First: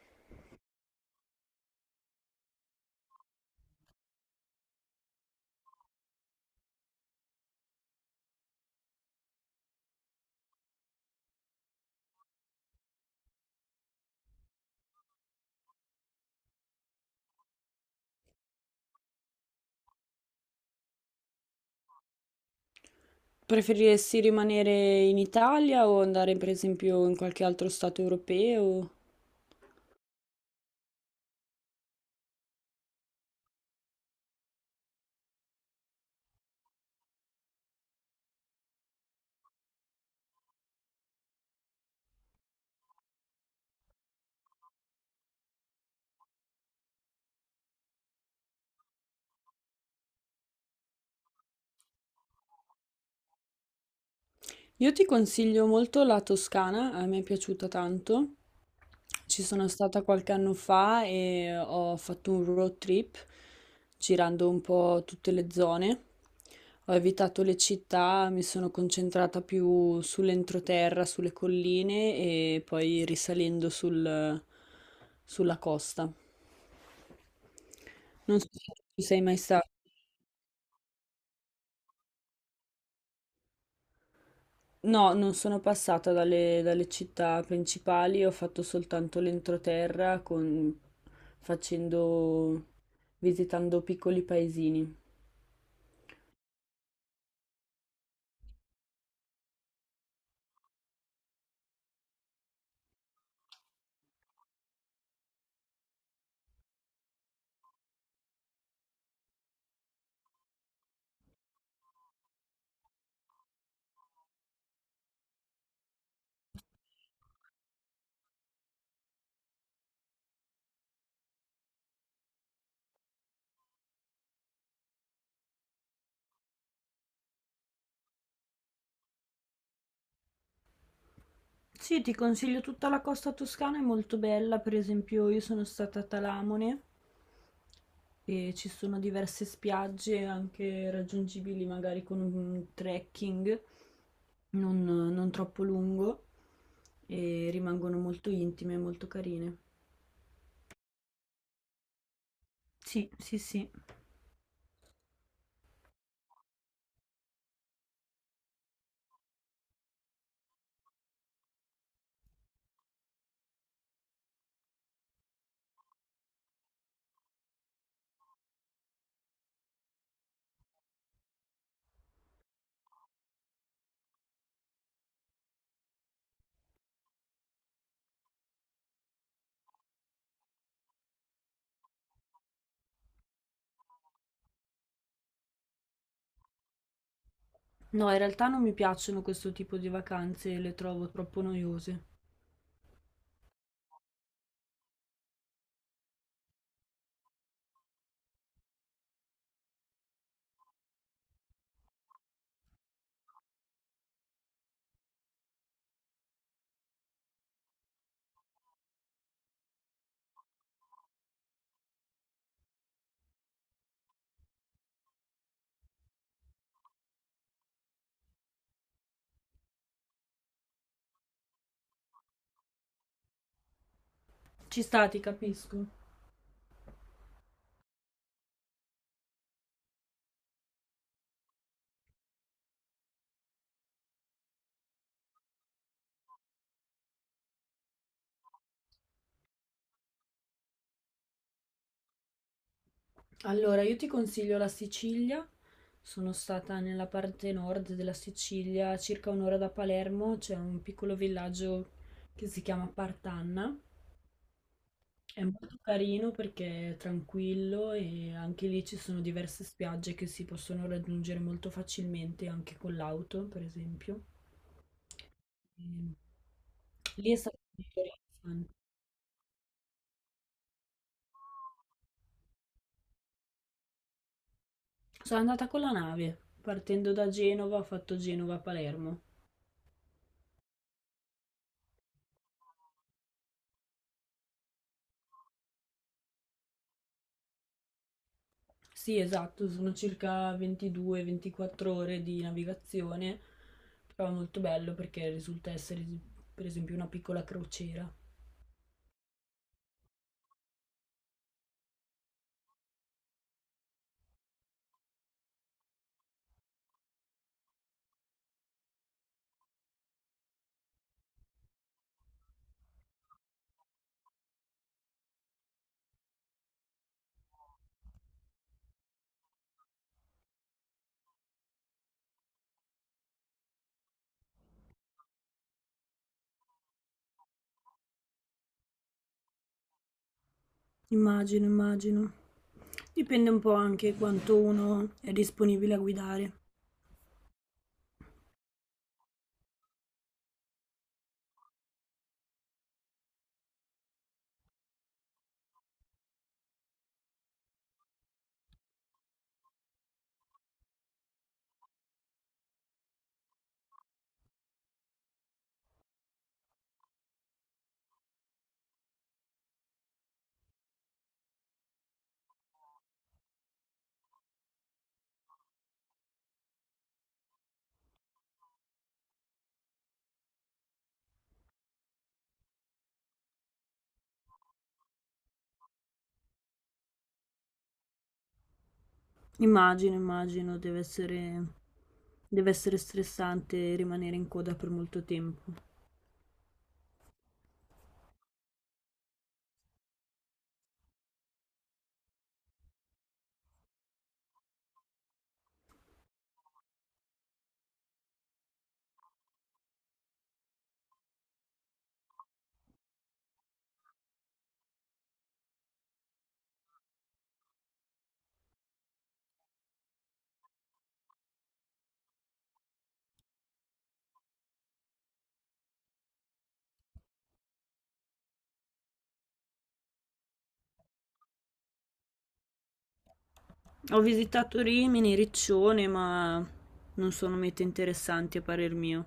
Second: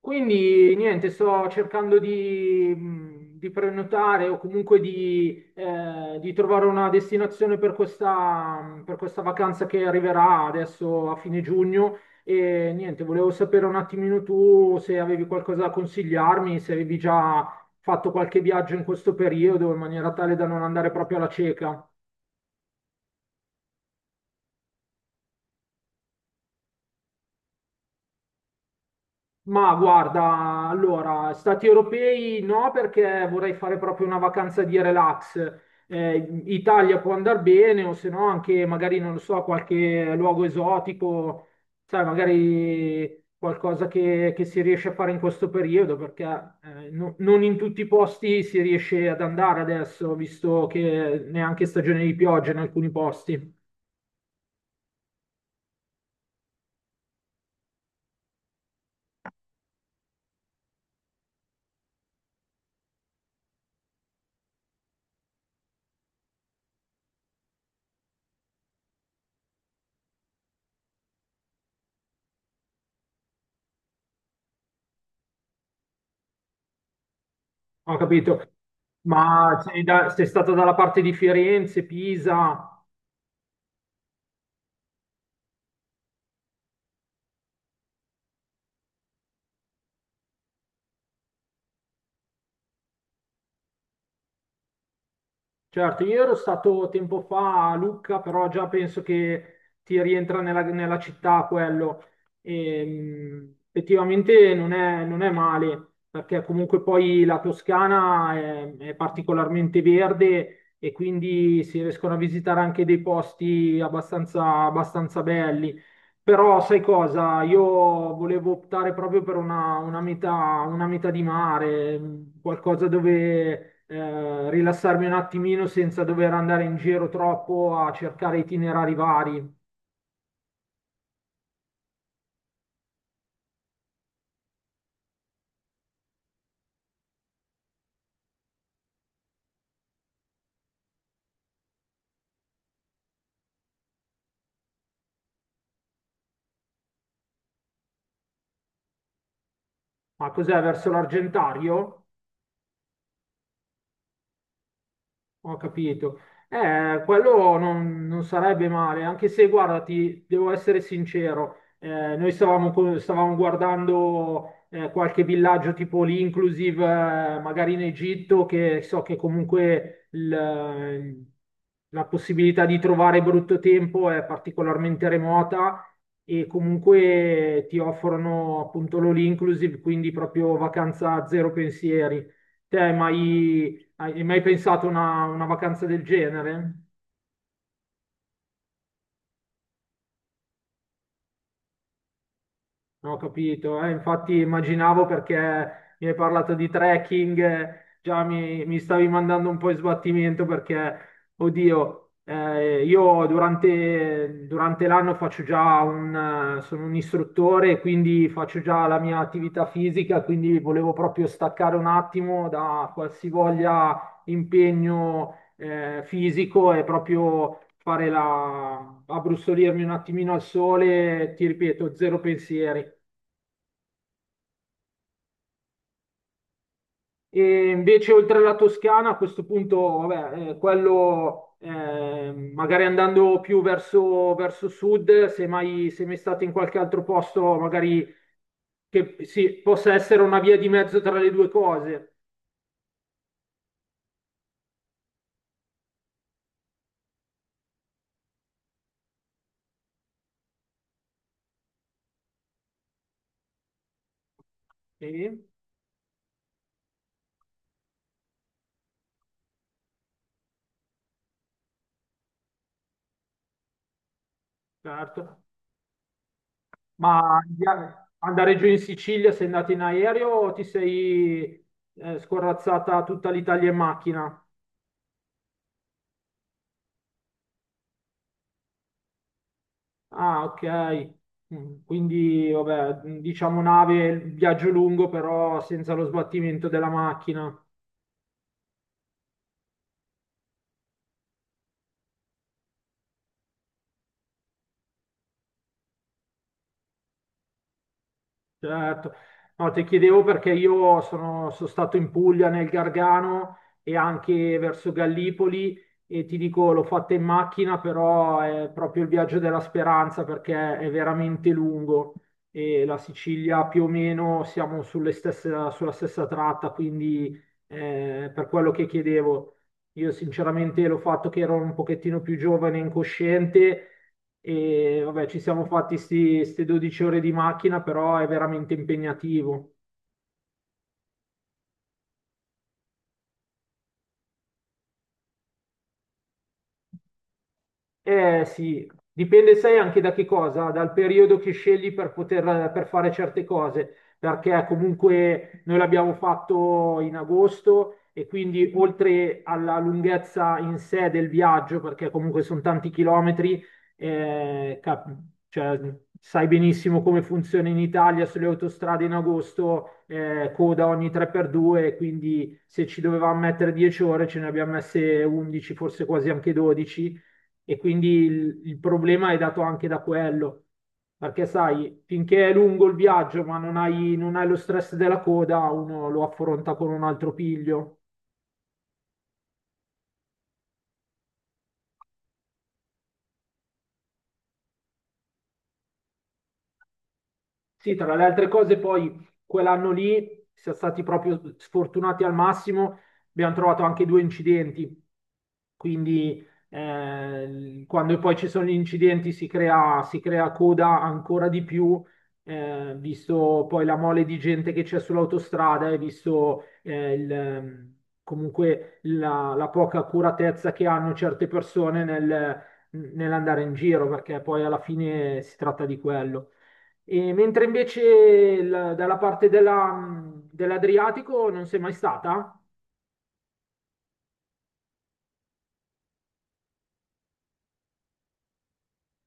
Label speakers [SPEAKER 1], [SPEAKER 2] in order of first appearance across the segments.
[SPEAKER 1] Quindi niente, sto cercando di prenotare o comunque di trovare una destinazione per questa vacanza che arriverà adesso a fine giugno. E niente, volevo sapere un attimino tu se avevi qualcosa da consigliarmi, se avevi già fatto qualche viaggio in questo periodo in maniera tale da non andare proprio alla cieca.
[SPEAKER 2] Preferiresti rimanere in Italia o andare per esempio in qualche altro stato europeo?
[SPEAKER 1] Ma guarda, allora, stati europei no, perché vorrei fare proprio una vacanza di relax. Italia può andare bene, o se no anche magari, non lo so, qualche luogo esotico, sai, magari qualcosa che si riesce a fare in questo periodo, perché non in tutti i posti si riesce ad andare adesso, visto che neanche stagione di pioggia in alcuni posti.
[SPEAKER 2] Io ti consiglio molto la Toscana, a me è piaciuta tanto. Ci sono stata qualche anno fa e ho fatto un road trip girando un po' tutte le zone. Ho evitato le città, mi sono concentrata più sull'entroterra, sulle colline e poi sulla costa.
[SPEAKER 1] Ho
[SPEAKER 2] Non
[SPEAKER 1] capito.
[SPEAKER 2] so se tu ci sei mai
[SPEAKER 1] Ma
[SPEAKER 2] stato.
[SPEAKER 1] sei stata dalla parte di Firenze, Pisa?
[SPEAKER 2] No, non sono passata dalle città principali, ho fatto soltanto l'entroterra facendo, visitando piccoli paesini.
[SPEAKER 1] Certo, io ero stato tempo fa a Lucca, però già penso che ti rientra nella città quello. E, effettivamente non è male, perché comunque poi la Toscana è particolarmente verde e quindi si riescono a visitare anche dei posti abbastanza belli. Però sai cosa? Io volevo optare proprio per una metà di mare, qualcosa dove rilassarmi un attimino senza dover andare in giro troppo a cercare itinerari vari.
[SPEAKER 2] Sì, ti consiglio tutta la costa toscana, è molto bella, per esempio io sono stata a Talamone e ci sono diverse spiagge anche raggiungibili magari con un trekking non troppo lungo e rimangono molto intime e molto carine.
[SPEAKER 1] Ma cos'è verso l'Argentario?
[SPEAKER 2] Sì, sì, sì.
[SPEAKER 1] Ho capito. Quello non sarebbe male, anche se, guarda, ti devo essere sincero, noi stavamo guardando qualche villaggio tipo l'inclusive, magari in Egitto, che so che comunque la possibilità di trovare brutto tempo è particolarmente remota e comunque ti offrono appunto l'all inclusive, quindi proprio vacanza a zero pensieri. Te, hai mai pensato a una vacanza del genere?
[SPEAKER 2] No, in realtà non mi piacciono questo tipo di vacanze, le trovo troppo noiose.
[SPEAKER 1] No, ho capito, infatti immaginavo perché mi hai parlato di trekking, già mi stavi mandando un po' in sbattimento perché, oddio, io durante l'anno faccio già sono un istruttore, quindi faccio già la mia attività fisica, quindi volevo proprio staccare un attimo da qualsivoglia impegno, fisico e proprio fare abbrustolirmi un attimino al sole, ti ripeto, zero pensieri.
[SPEAKER 2] Ci sta, ti capisco.
[SPEAKER 1] E invece, oltre la Toscana, a questo punto, vabbè, quello magari andando più verso sud, se mai state in qualche altro posto, magari che sì, possa essere una via di mezzo tra le due cose.
[SPEAKER 2] Allora, io ti consiglio la Sicilia. Sono stata nella parte nord della Sicilia, a circa un'ora da Palermo, c'è un piccolo villaggio che si chiama Partanna. È
[SPEAKER 1] Sì,
[SPEAKER 2] molto carino perché è tranquillo e anche lì ci sono diverse spiagge che si possono raggiungere molto facilmente anche con l'auto, per esempio.
[SPEAKER 1] certo.
[SPEAKER 2] Ehm,
[SPEAKER 1] Ma
[SPEAKER 2] Lì è stato molto
[SPEAKER 1] andare giù
[SPEAKER 2] rilassante.
[SPEAKER 1] in Sicilia, sei andato in aereo o ti sei scorrazzata tutta l'Italia in macchina?
[SPEAKER 2] Sono andata con la nave, partendo da Genova, ho fatto Genova-Palermo.
[SPEAKER 1] Ah, ok. Quindi, vabbè, diciamo nave, viaggio lungo, però senza lo sbattimento della macchina.
[SPEAKER 2] Sì, esatto, sono circa 22-24 ore di navigazione, però è molto bello perché risulta essere, per esempio, una piccola crociera.
[SPEAKER 1] Certo. No, ti chiedevo perché io sono stato in Puglia, nel Gargano e anche verso Gallipoli e ti dico, l'ho fatta in macchina, però è proprio il viaggio della speranza perché è veramente lungo e la Sicilia più o meno siamo sulla stessa tratta, quindi per quello che chiedevo. Io sinceramente l'ho fatto che ero un pochettino più giovane, e incosciente e vabbè, ci siamo fatti queste 12 ore di macchina, però è veramente impegnativo.
[SPEAKER 2] Immagino, immagino. Dipende un po' anche quanto uno è disponibile a guidare.
[SPEAKER 1] Eh sì, dipende sai anche da che cosa, dal periodo che scegli per poter per fare certe cose, perché comunque noi l'abbiamo fatto in agosto e quindi oltre alla lunghezza in sé del viaggio, perché comunque sono tanti chilometri, eh, cap- cioè, sai benissimo come funziona in Italia sulle autostrade in agosto, coda ogni 3x2, quindi se ci dovevamo mettere 10 ore ce ne abbiamo messe 11, forse quasi anche 12 e quindi il problema è dato anche da quello. Perché sai, finché è lungo il viaggio, ma non hai lo stress della coda, uno lo affronta con un altro piglio.
[SPEAKER 2] Immagino, immagino, deve essere stressante rimanere in coda per molto tempo.
[SPEAKER 1] Sì, tra le altre cose, poi quell'anno lì siamo stati proprio sfortunati al massimo, abbiamo trovato anche due incidenti, quindi quando poi ci sono gli incidenti si crea coda ancora di più, visto poi la mole di gente che c'è sull'autostrada e visto comunque la poca accuratezza che hanno certe persone nell'andare in giro, perché poi alla fine si tratta di quello. E mentre invece dalla parte dell'Adriatico non sei mai stata?
[SPEAKER 2] Ho visitato Rimini, Riccione, ma non sono mete interessanti a parer mio.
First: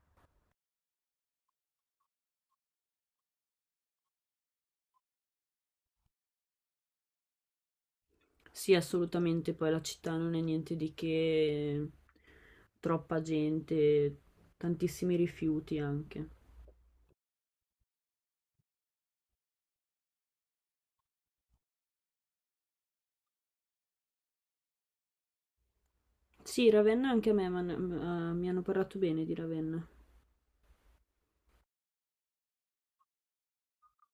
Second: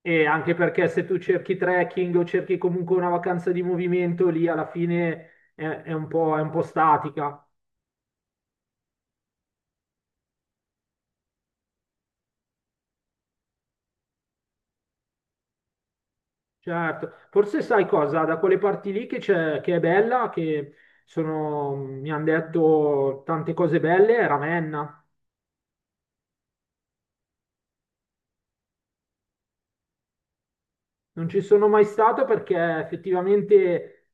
[SPEAKER 1] E anche perché se tu cerchi trekking o cerchi comunque una vacanza di movimento, lì alla fine è un po' statica.
[SPEAKER 2] Sì, assolutamente, poi la città non è niente di che, troppa gente, tantissimi rifiuti anche.
[SPEAKER 1] Certo, forse sai cosa, da quelle parti lì che c'è, che è bella, che sono, mi hanno detto tante cose belle, è Ravenna.
[SPEAKER 2] Sì, Ravenna anche a mi hanno parlato bene di Ravenna.
[SPEAKER 1] Non ci sono mai stato perché effettivamente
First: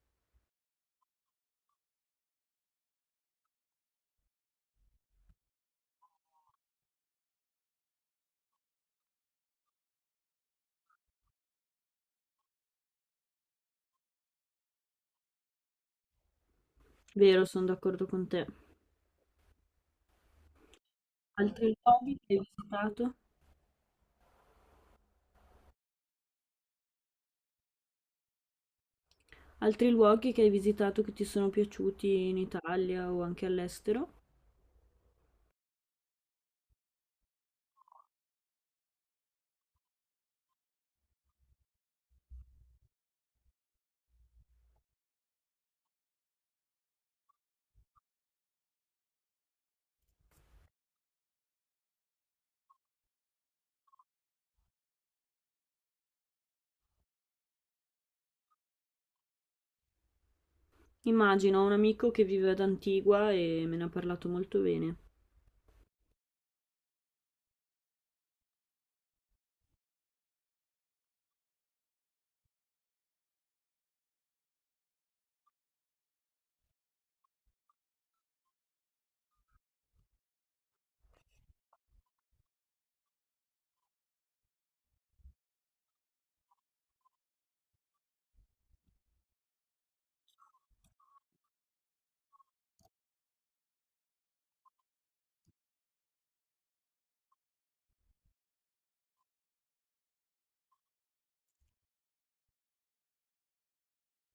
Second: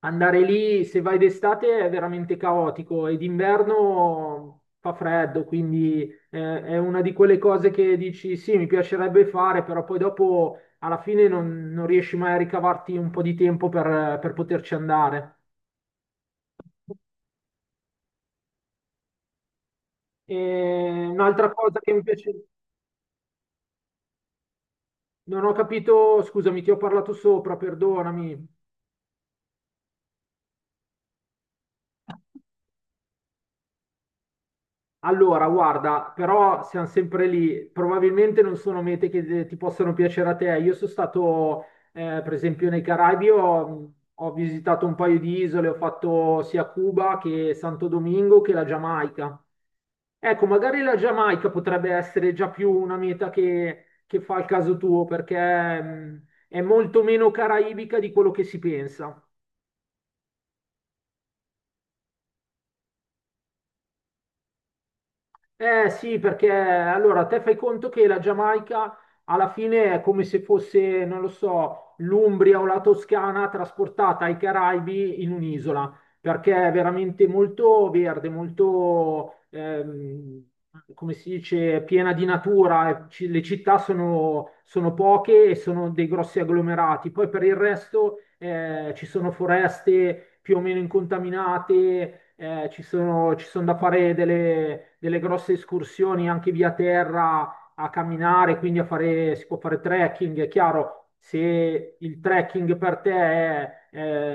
[SPEAKER 1] andare lì, se vai d'estate, è veramente caotico e d'inverno fa freddo, quindi è una di quelle cose che dici sì, mi piacerebbe fare, però poi dopo alla fine non riesci mai a ricavarti un po' di tempo per poterci andare.
[SPEAKER 2] Vero, sono d'accordo con te.
[SPEAKER 1] E un'altra
[SPEAKER 2] Altri
[SPEAKER 1] cosa che mi
[SPEAKER 2] luoghi
[SPEAKER 1] piace,
[SPEAKER 2] che hai visitato?
[SPEAKER 1] non ho capito, scusami, ti ho parlato sopra, perdonami.
[SPEAKER 2] Altri luoghi che hai visitato che ti sono piaciuti in Italia o anche all'estero?
[SPEAKER 1] Allora, guarda, però siamo sempre lì. Probabilmente non sono mete che ti possano piacere a te. Io sono stato, per esempio, nei Caraibi, ho visitato un paio di isole, ho fatto sia Cuba che Santo Domingo che la Giamaica. Ecco, magari la Giamaica potrebbe essere già più una meta che fa il caso tuo, perché è molto meno caraibica di quello che si pensa.
[SPEAKER 2] Immagino, ho un amico che vive ad Antigua e me ne ha parlato molto bene.
[SPEAKER 1] Eh sì, perché allora te fai conto che la Giamaica alla fine è come se fosse, non lo so, l'Umbria o la Toscana trasportata ai Caraibi in un'isola perché è veramente molto verde, molto, come si dice, piena di natura. Le città sono poche e sono dei grossi agglomerati. Poi per il resto ci sono, foreste più o meno incontaminate, ci sono da fare delle grosse escursioni anche via terra a camminare, quindi si può fare trekking, è chiaro, se il trekking per te è,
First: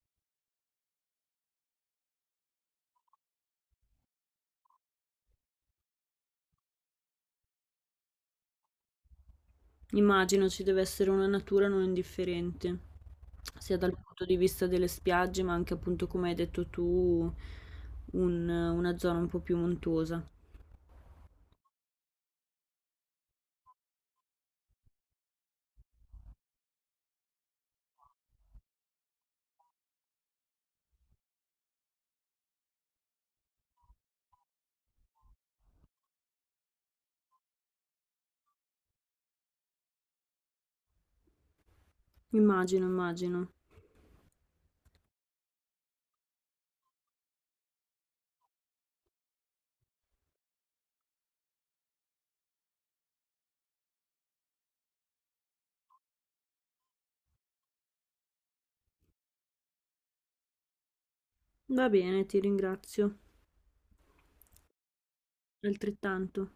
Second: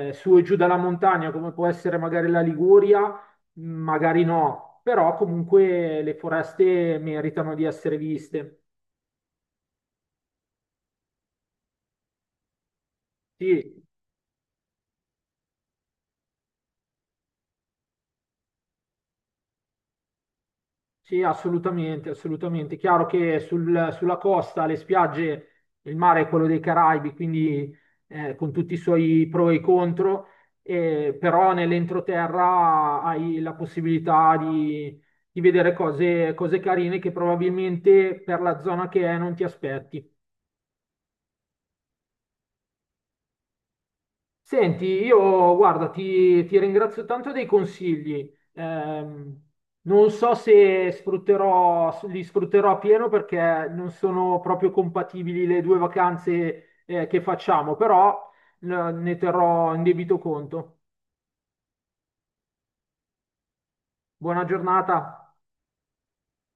[SPEAKER 1] è su e giù dalla montagna, come può essere magari la Liguria, magari no, però comunque le foreste meritano di essere viste.
[SPEAKER 2] Immagino ci deve essere una natura non indifferente, sia
[SPEAKER 1] Sì,
[SPEAKER 2] dal punto di vista delle spiagge, ma anche appunto, come hai detto tu, una zona un po' più montuosa.
[SPEAKER 1] sì, assolutamente, assolutamente. Chiaro che sulla costa, le spiagge, il mare è quello dei Caraibi, quindi con tutti i suoi pro e i contro, però nell'entroterra hai la possibilità di vedere cose carine che probabilmente per la zona che è non ti aspetti.
[SPEAKER 2] Immagino, immagino.
[SPEAKER 1] Senti, io guarda, ti ringrazio tanto dei consigli. Non so se li sfrutterò a pieno perché non sono proprio compatibili le due vacanze, che facciamo, però, ne terrò in debito conto.
[SPEAKER 2] Va bene, ti ringrazio.
[SPEAKER 1] Buona giornata.
[SPEAKER 2] Altrettanto.